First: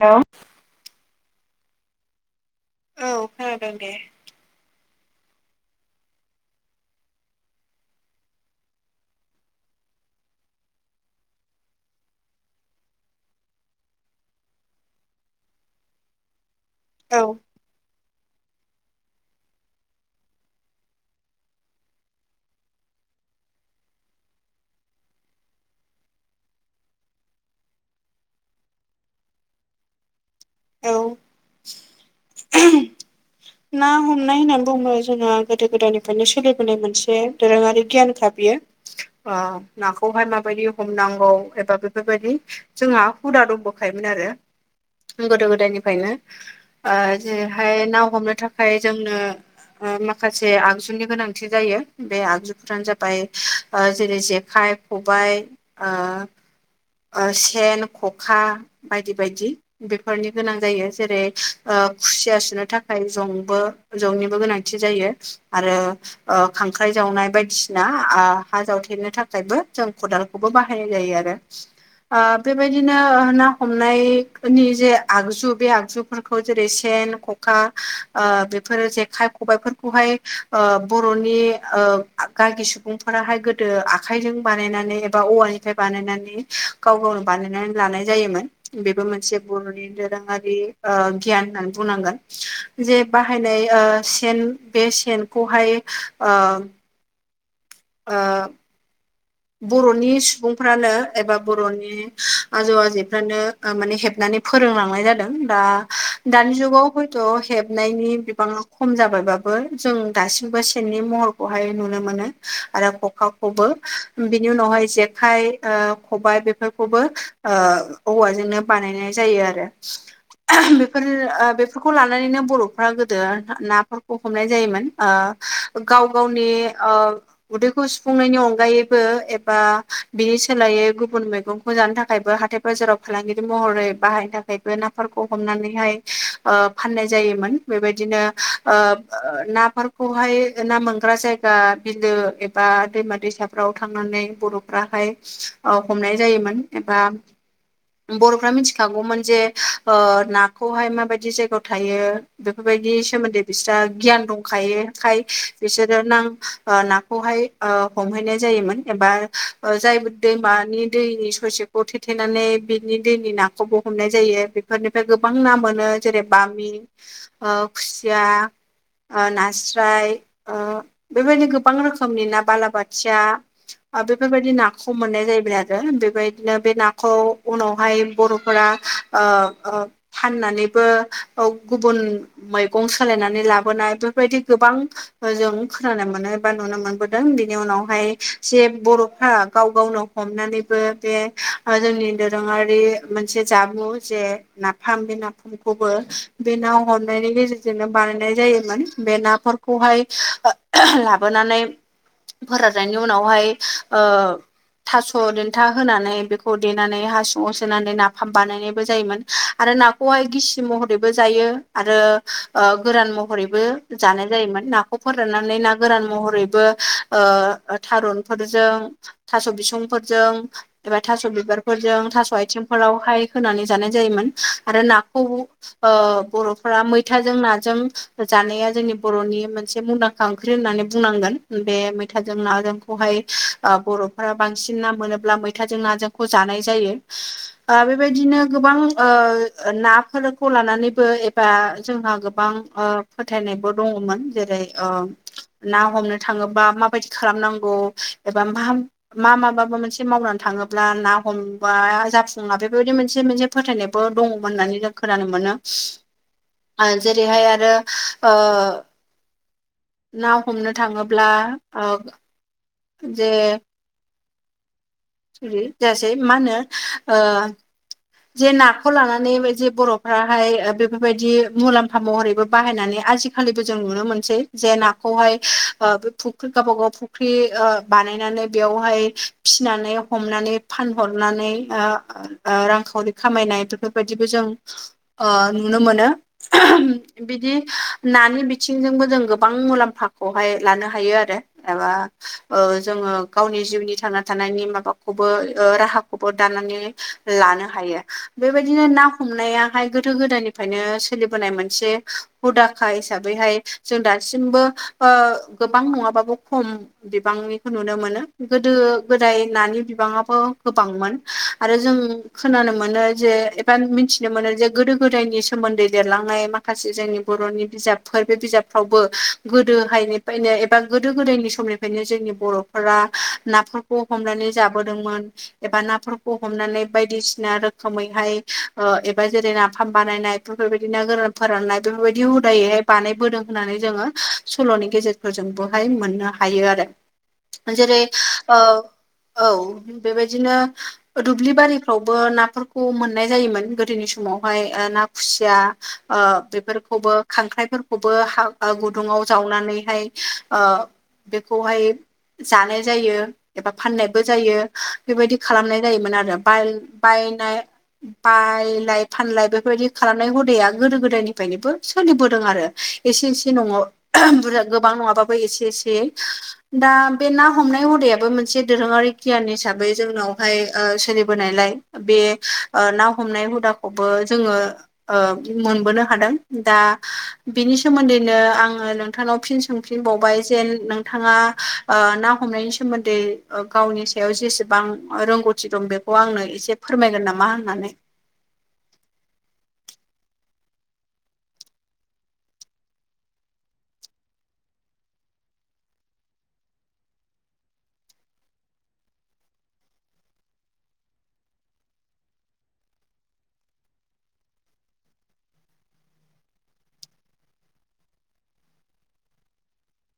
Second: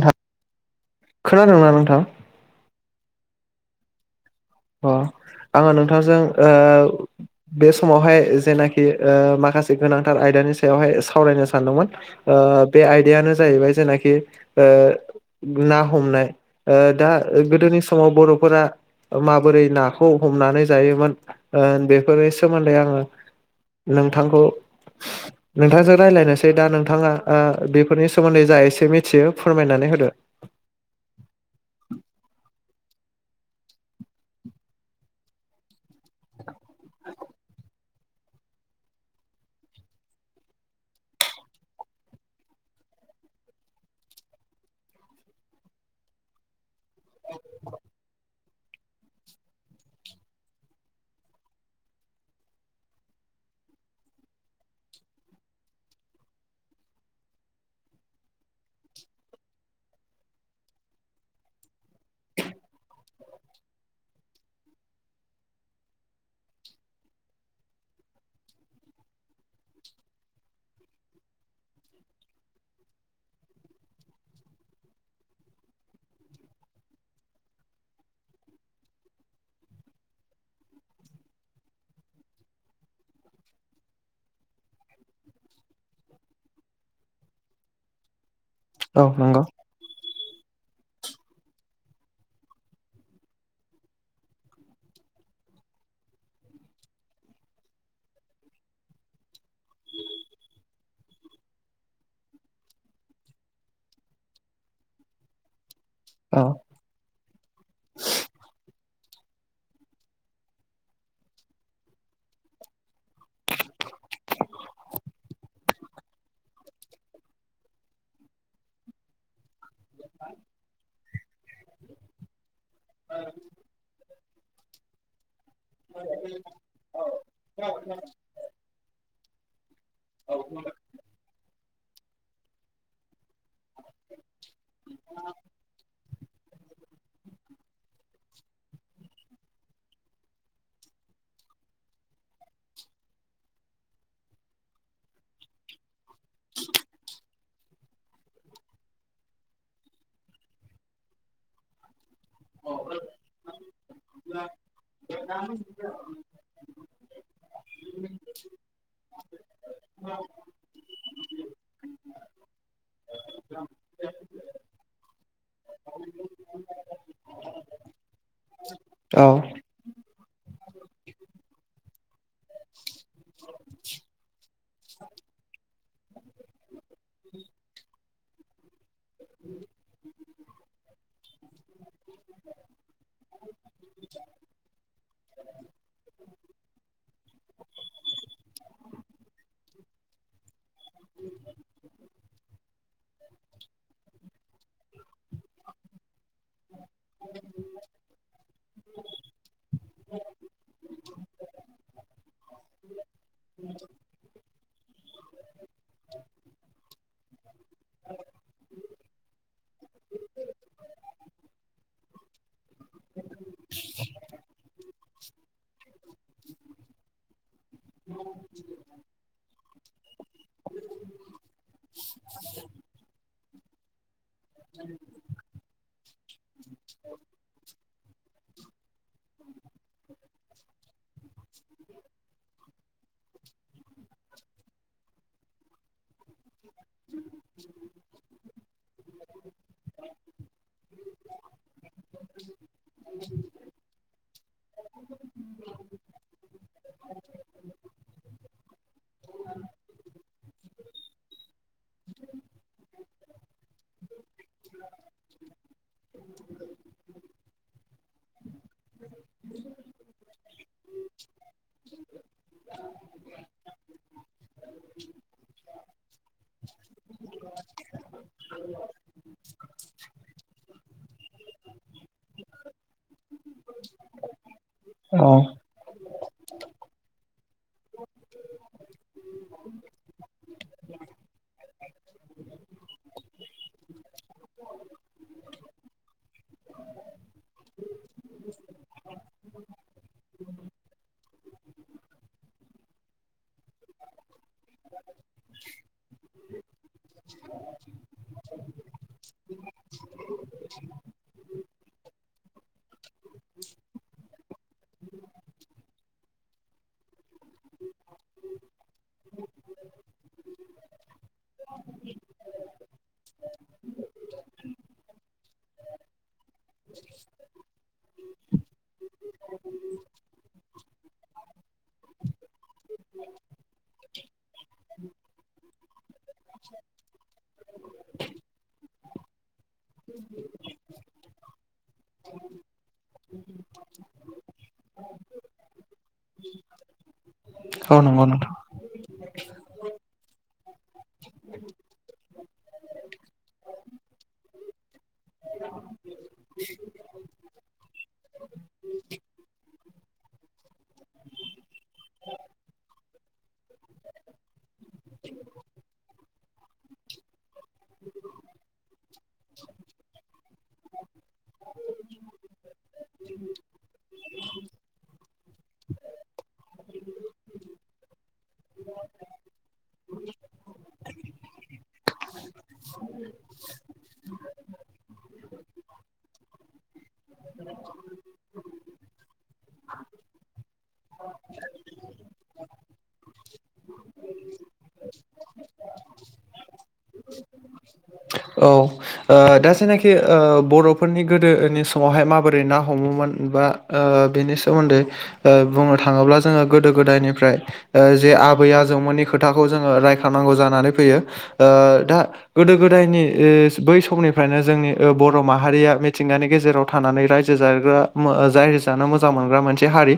नोंथां हेलौ खोनादोंना नोंथां औ खोनादों दे अ आङो नोंथांजों ओ बे समावहाय जेनाखि माखासे गोनांथार आयदानि सायावहाय सावरायनो सानदोंमोन बे आयदायानो जाहैबाय जेनाखि ना हमनाय दा औ गोदोनि समाव बर'फोरा माबोरै नाखौ हमनानै जायोमोन बेफोरनि सोमोन्दै आङो नोंथांखौ नोंथांजों राय्लायनोसै दा नोंथाङा बेफोरनि सोमोन्दै जा एसे मिथियो फोरमायनानै होदो औ ना हमनाय होननानै बुङो जोंहा गोदो गोदायनिफ्रायनो सोलिबोनाय मोनसे दोरोङारि गियान क बेयो नाखौहाय माबायदि हमनांगौ एबा बेफोरबायदि जोंहा हुदा दंबोखायोमोन आरो गोदो गोदायनिफ्रायनो जेरैहाय ना हमनो थाखाय जोंनो माखासे आगजुनि गोनांथि जायो बे आगजुफ्रानो जाबाय जेरै जेखाइ खबायाइ सेन खखा बायदि बायदि बेफोरनि गोनां जायो जेरै खुसिया सुनो थाखाय जंबो जंनिबो गोनांथि जायो आरो खांख्राइ जावनाय बायदिसिना हा जावथेरनो थाखायबो जों खदाल खौबो बाहायनाय जायो आरो बेबायदिनो ना हमनायनायनि जे आगजु बे आगजु फोरखौ जेरै सेन ख'खा बेफोरो जेखाइ खबाइफोरखौहाय बर'नि गागि सुबुंफोराहाय गोदो आखायजों बानायनानै एबा औवानिफ्राय बानायनानै गाव गावनो बानायनानै लानाय जायोमोन औ बेबो मोनसे नंगौ बर'नि दोरोङारि गियान होननानै बुंनांगोन जे बाहायनाय ओ सेन बे सेनखौहाय ओ बर'नि सुबुंफ्रानो एबा बर'नि आजौ आजैफ्रानो माने हेबनानै फोरोंलांनाय जादों दा औ दानि जुगाव हयथ' हेबनायनि बिबाङा खम जाबायबाबो जों दासिमबो सेननि महरखौहाय नुनो मोनो आरो खखाखौबो बिनि उनावहाय जेखाय खबाइ बेफोरखौबो औवाजोंनो बानायनाय जायो आरो बेफोर बेफोरखौ लानानैनो बर'फ्रा गोदो ना हमनाय जायोमोन गाव गावनि उदैखौ सुफुंनायनि अनगायै एबा बिनि सोलायै गुबुन मैगंखौ जानो थाखायबो हाथाय बाजाराव फालांगि महरै बाहायनो थाखायबो नाफोरखौ हमनानैहाय फाननाय जायोमोन बेबायदिनो नाफोरखौहाय ना मोनग्रा जाय बिलो एबा दैमा दैसा फाव थांनानै बर'फ्राहाय हमनाय जायोमोन एबा बर'फ्रा मिथिखागौमोन जे नाखौहाय माबायदि जायगायाव थायो। बेफोरबायदिनि सोमोन्दै बिस्रा गियान दंखायोखाय बिसोरो नां नाखौहाय ओ हमहैनाय जायोमोन एबा जाय दैमानि दैनि ससेखौ थेथेनानै बिनि दैनि ना खौबो हमनाय जायो बेफोरनिफ्राय गोबां ना मोनो जेरै बामि आ खुसिया औ नास्राय बेबायदि गोबां रोखोमनि ना बालाबाथिया बेफोरबायदि नाखौ मोननाय जाहैबाय आरो बेबायदिनो बे नाखौ उनावहाय बर'फोरा फाननानैबो गुबुन मैगं सोलायनानै लाबोनाय बेफोरबायदि गोबां जों खोनानो मोनो बा नुनो मोनबोदों बिनि उनावहाय जे बर'फ्रा गाव गावनो हमनानैबो बे जोंनि दोरोङारि मोनसे जामु जे नाफाम बे नाफाम खौबो बे ना हमनायनि गेजेरजोंनो बानायनाय जायोमोन बे नाफोरखौहाय लाबोनानै फोराननायनि उनावहाय ओ थास' देन्था होनानै बेखौ देनानै हासुङाव सोनानै नाफाम बानायनायबो जायोमोन आरो ना खौहाय गिसि महरैबो जायो आरो ओ गोरान महरैबो जानाय जायोमोन नाखौ खौ फोराननानै ना गोरान महरैबो ओ थारुनफोरजों थास' बिसंफोरजों एबा थास' बिबारफोरजों थास' आइथिंफोरावहाय होनानै जानाय जायोमोन आरो नाखौ ओ बर'फोरा मैथाजों नाजों जानाया जोंनि बर'नि मोनसे मुंदांखा ओंख्रि होननानै बुंनांगोन बे मैथा जों नाजोंखौहाय बर'फोरा बांसिन ना मोनोब्ला मैथाजों नाजोंखौ जानाय जायो। बेबायदिनो गोबां नाफोरखौ लानानैबो एबा जोंहा गोबां फोथायनायबो दङमोन जेरै ना हमनो थाङोबा माबा माबायदि खालामनांगौ एबा मा मा मााबाबा मोनसे मावनानै थाङोब्ला ना हमबा जाफुङा बेफोरबायदि मोनसे मोनसे फोथायनायबो दङमोन होननानै जों खोनानो मोनो जेरैहाय आरो [inaudible] ना हमनो थाङोब्ला ओ जे सरि जायासै मा होनो ओ जे नाखौ लानानै जे बर' फोराहाय ओ बेफोरबायदि मुलाम्फा महरैबो बाहायनानै आजिखालिबो जों नुनो मोनसै जे नाखौहाय ओ फुख्रि गावबागाव फुख्रि ओ बानायनानै बेयावहाय फिसिनानै हमनानै फानहरनानै ओ ओ रांखावरि खामायनाय बेफोरबायदिबो जों ओ नुनो मोनो। बिदि नानि बिथिंजोंबो जों गोबां मुलाम्फाखौहाय लानो हायो आरो एबा ओ जोङो गावनि जिउनि थांना थानायनि माबाखौबो राहाखौबो दानानै लानो हायो बेबायदिनो ना हमनायाहाय गोदो गोदायनिफ्रायनो सोलिबोनाय मोनसे हुदाखा हिसाबैहाय जों दासिमबो ओ गोबां नङाबाबो खम बिबांनिखौ नुनो मोनो गोदो गोदाय नानि बिबाङाबो गोबांमोन आरो जों खोनानो मोनो जे एबा मिथिनो मोनो जे गोदो गोदायनि सोमोन्दै लिरलांनाय माखा माखासे जोंनि बर'नि बिजाबफोर बे बिजाबफ्रावबो गोदो हायनि फायनो एबा गोदो गोदायनि समनिफ्रायनो जोंनि बर' फोर नाफोरखौ हमनानै जाबोदोंमोन एबा नाफोरखौ हमनानै बायदिसिना रोखोमैहाय ओ एबा जेरै नाफाम बानायनाय बेफोरबायदि ना गोरान फोराननाय बेफोरबायदि हुदायैहाय बानायबोदों होननानै जोङो सल'नि गेजेरफोरजों बोहाय मोननो हायो आरो औ जेरै नंगौ नोंथां ओ औ बेबायदिनो दुब्लि बारि फ्रावबो नाफोरखौ मोननाय जायोमोन गोदोनि समावहाय ओ ना खुसिया ओ बेफोरखौबो खांख्राइफोरखौबो हा गुदुङाव जावनानैहाय ओ बेखौहाय जानाय जायो एबा फाननायबो जायो बेबायदि खालामनाय जायोमोन आरो बाल बायनाय बायलाय फानलाय बेफोरबायदि खालामनाय हुदाया गोदो गोदायनिफ्रायनोबो सोलिबोदों आरो एसे एसे न'आव बुरजा गोबां नङाबाबो एसे एसेयै दा बे ना हमनाय हुदायाबो मोनसे दोरोङारि गियान हिसाबै जोंनावहाय ओ सोलि- बोनायलाय बे ओ ना हमनाय हुदाखौबो जोङो ओ मोनबोनो हादों दा बिनि सोमोन्दैनो आङो नोंथांनाव फिन- सोंफिनबावबाय जेन नोंथाङा ओ ना हमनायनि सोमोन्दै गावनि सायाव जेसेबां रोंगौथि दं बेखौ आंनो एसे फोरमायगोन नामा होननानै औ दा जायनाखि बर'फोरनि गोदोनि समावहाय माबोरै ना हमोमोन बा बिनि सोमोन्दै बुंनो थाङोब्ला जोङो गोदो गोदायनिफ्राय जे आबै आजौमोननि खोथाखौ जोङो रायखांनांगौ जानानै फैयो दा गोदो गोदायनि बै समनिफ्रायनो जोंनि बर' माहारिया मिथिंगानि गेजेराव थानानै रायजो जाग्रा जाय जानो मोजां मोनग्रा मोनसे हारि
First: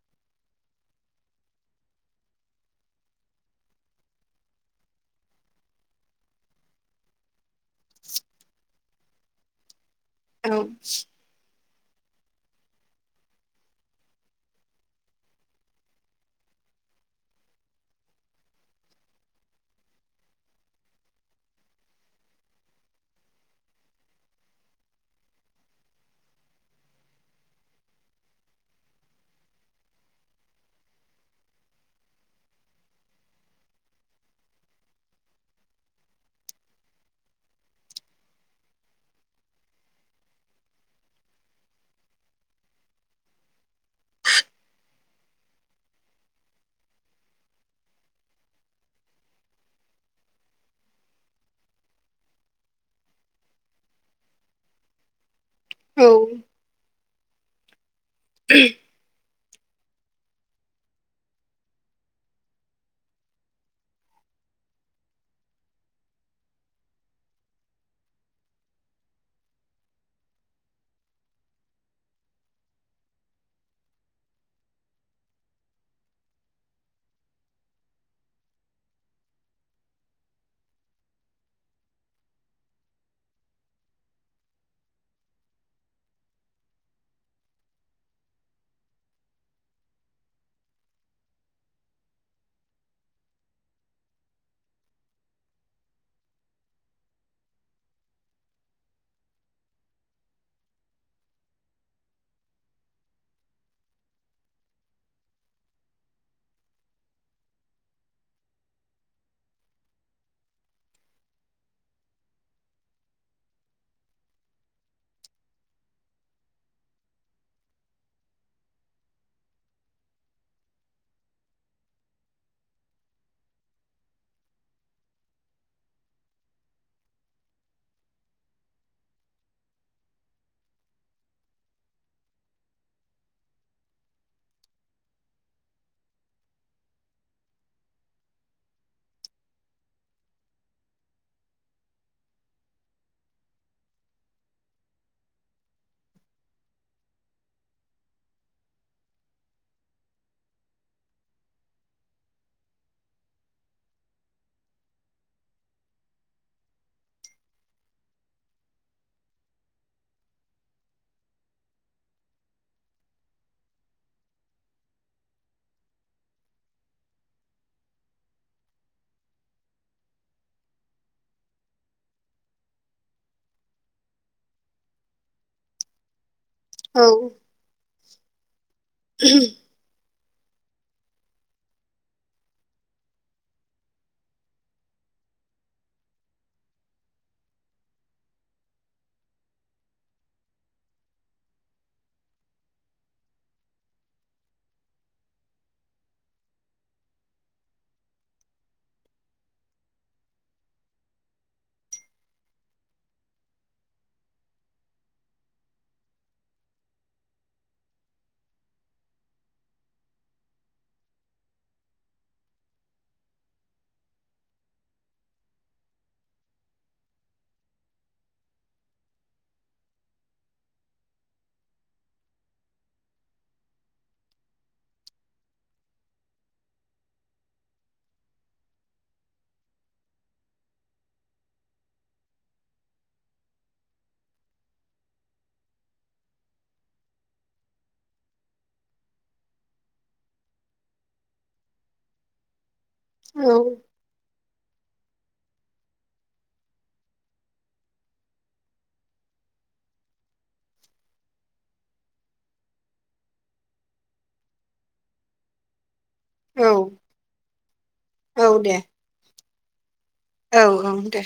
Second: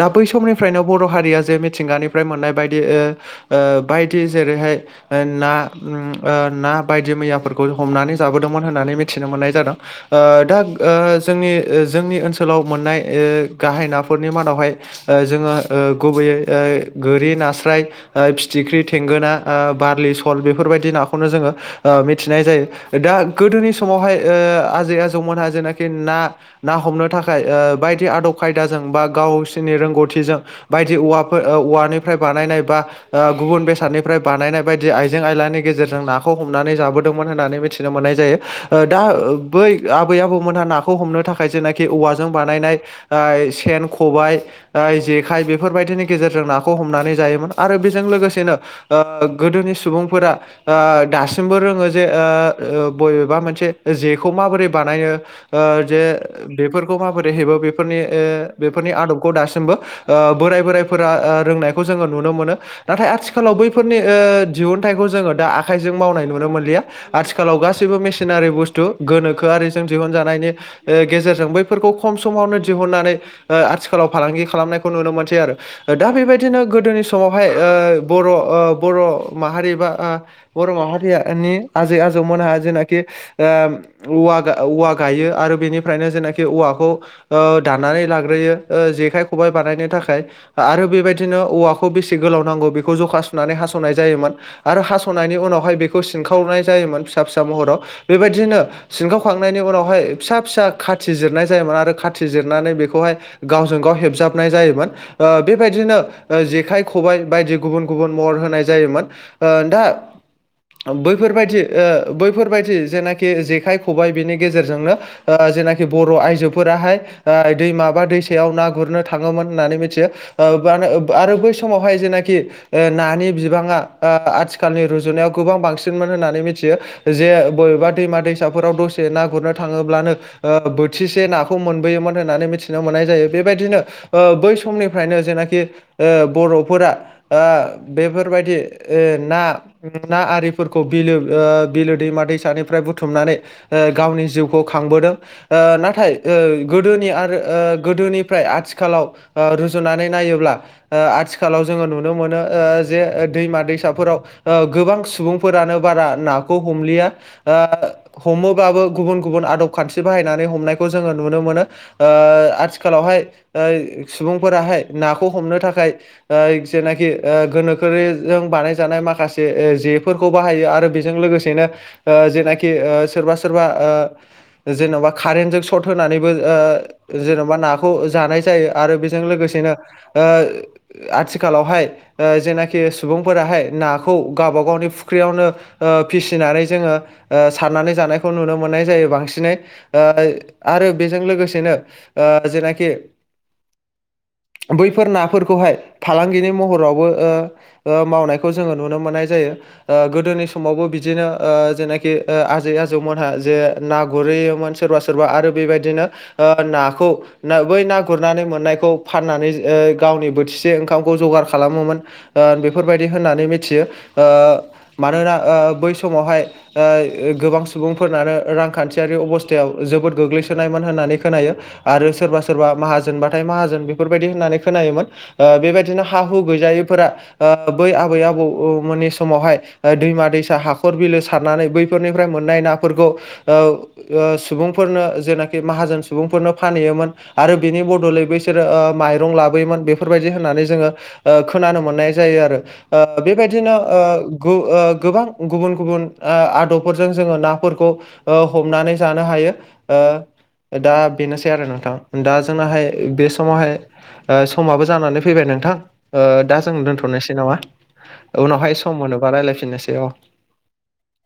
दा बै समनिफ्रायनो बर' हारिया जे मिथिंगानि फ्राय मोननाय बायदि ओ ओ बायदि जेरैहाय ना उम ओ ना बायदि मैया फोरखौ हमनानै जाबोदोंमोन होननानै मिथिनो मोननाय जादों ओ औ दा ओ जोंनि ओ जोंनि ओनसोलाव मोननाय ओ गाहाय नाफोरनि मादावहाय ओ जोङो ओ गुबैयै ओ गोरि नास्राय ओ फिथिख्रि थेंगोना ओ बारलि सल बेफोरबायदि नाखौनो जोङो ओ मि- मिथिनाय जायो दा गोदोनि समावहाय ओ आजै आजौमोनहा जेनाखि ना ना हमनो थाखाय ओ बायदि आदब खायदाजों बा गावसोरनि रोंगौथिजों बायदि औवाफोर ओ औवानिफ्राय बानायनाय बा गुबुन बेसादनिफ्राय बानायनाय बायदि आइजें आयलानि गेजेरजों नाखौ हमनानै जाबो होननानै मिथिनो मोननाय जायो दा बै आबै आबौमोनहा नाखौ हमनो थाखाय य जेनाखि औवाजों बानायनाय सेन खबायाइ जेखाइ बेफोरबायदिनि गेजेरजों नाखौ हमनानै जायोमोन आरो बेजों लोगोसेनो गोदोनि सुबुंफोरा दासिमबो रोङो जे बबेबा मोनसे जेखौ माबोरै बानायनो जे औ बेफोरखौ माबोरै हेबो बेफोरनि बेफोरनि आदब खौ दासिमबो बोराय बोराइफोरा रोंनायखौ जोङो नुनो मोनो नाथाय आथिखालाव बैफोरनि दिहुनथाइखौ जोङो दा आखाइजों मावनाय नुनो मोनलिया आथिखालाव गासैबो मेसिनारि बुस्थु गोनोखोआरिजों दिहुनजानायनि गेजेरजों बैफोरखौ खम समावनो दिहुननानै आथिखालाव फालांगि खालामनायखौ नुनो मोनसै आरो दा बेबायदिनो गोदोनि समावहाय बर' बर' माहारि बा बर' माहारियानि आजै आजौमोनहा जेनाखि औवा औवा गायो आरो बेनिफ्रायनो जेनाखि औवाखौ दानानै लाग्रोयो जेखाइ खबाइ बानायनो थाखाय आरो बेबायदिनो औवाखौ बेसे गोलाव नांगौ बेखौ जखा सुनानै हास'नाय जायोमोन आरो हास'नायनि उनावहाय बेखौ सिनखावनाय जायोमोन फिसा फिसा महराव बेबायदिनो सिनखावखांनायनि उनावहाय फिसा फिसा खाथि जिरनाय जायोमोन आरो खाथि जिरनानै बेखौहाय गावजों गाव हेबजाबनाय जायोमोन बेबायदिनो जेखाइ खबाइ बायदि गुबुन गुबुन महर होनाय जायोमोन ओ दा बैफोरबायदि बैफोरबायदि जेनाखि जेखाइ खबाइ बिनि गेजेरजोंनो जेनाखि बर' आइजोफोराहाय दै माबा दैसायाव ना गुरनो थाङोमोन होननानै मिथियो मानो आरो बै समावहाय जेनाखि नानि बिबाङा आथिखालनि रुजुनायाव गोबां बांसिन मोन होननानै मिथियो जे बबेबा दैमा दैसाफोराव दसे ना गुरनो थाङोब्लानो बोथिसे नाखौ मोनबोयोमोन होननानै मिथिनो मोननाय जायो बेबायदिनो बै समनिफ्रायनो जेनाखि बर'फोरा बेफोरबायदि ना ना आरि फोरखौ बिलो बिलो दैमा दैसानिफ्राय बुथुमनानै गावनि जिउखौ खांबोदों नाथाय गोदोनि आरो गोदोनिफ्राय आथिखालाव रुजुनानै नायोब्ला आथिखालाव जोङो नुनो मोनो जे दैमा दैसाफोराव गोबां सुबुं फोरानो बारा नाखौ हमलिया हमोबाबो गुबुन गुबुन आदब खान्थि बाहायनानै हमनायखौ जोङो नुनो मोनो आथिखालावहाय सुबुंफोराहाय नाखौ हमनो थाखाय जेनाखि गोनोखोजों बानायजानाय माखासे फोरखौ बाहायो आरो बेजों लोगोसेनो जेनाखि सोरबा सोरबा जेन'बा कारेन्टजों सर्ट होनानैबो जेन'बा नाखौ जानाय जायो आरो बेजों लोगोसेनो आथिखालावहाय जेनाखि सुबुंफोराहाय नाखौ गावब गावनि फुख्रियावनो फिसिनानै जोङो सारनानै जानायखौ नुनो मोननाय जायो बांसिनै आरो बेजों लोगोसेनो जेनाखि बैफोर नाफोरखौहाय फालांगिनि महरावबो मावनायखौ जोङो नुनो मोननाय जायो गोदोनि समावबो बिदिनो जेनाखि आजै आजौमोनहा जे ना गुरहैयोमोन सोरबा सोरबा आरो बेबायदिनो नाखौ ना बै ना गुरनानै मोननायखौ फाननानै गावनि बोथिसे ओंखामखौ जगार खालामोमोन बेफोरबायदि होननानै मिथियो मानोना बै समावहाय गोबां सुबुंफोरनानो रांखान्थियारि अबस्थायाव जोबोद गोग्लैसोनायमोन होननानै खोनायो आरो सोरबा सोरबा माहाजोनबाथाय माहाजोन बेफोरबायदि होननानै खोनायोमोन बेबायदिनो हा हु गैजायैफोरा बै आबै आबौमोननि समावहाय दैमा दैसा हाखर बिलो सारनानै बैफोरनिफ्राय मोननाय नाफोरखौ सुबुंफोरनो जेनाखि माहाजोन सुबुंफोरनो फानहैयोमोन आरो बिनि बदलै बैसोरो माइरं लाबोयोमोन बेफोरबायदि होननानै जोङो खोनानो मोननाय जायो आरो औ बेबायदिनो गोबां गुबुन गुबुन आदबफोरजों जोङो नाफोरखौ हमनानै जानो हायो दा बेनोसै आरो नोंथां दा जोंनाहाय बे समावहाय ओ समाबो जानानै फैबाय नोंथां दा औ जों दोन्थ'नोसै नामा औ दे उनावहाय सम मोनोबा रायजलायफिननोसै औ औ औ दे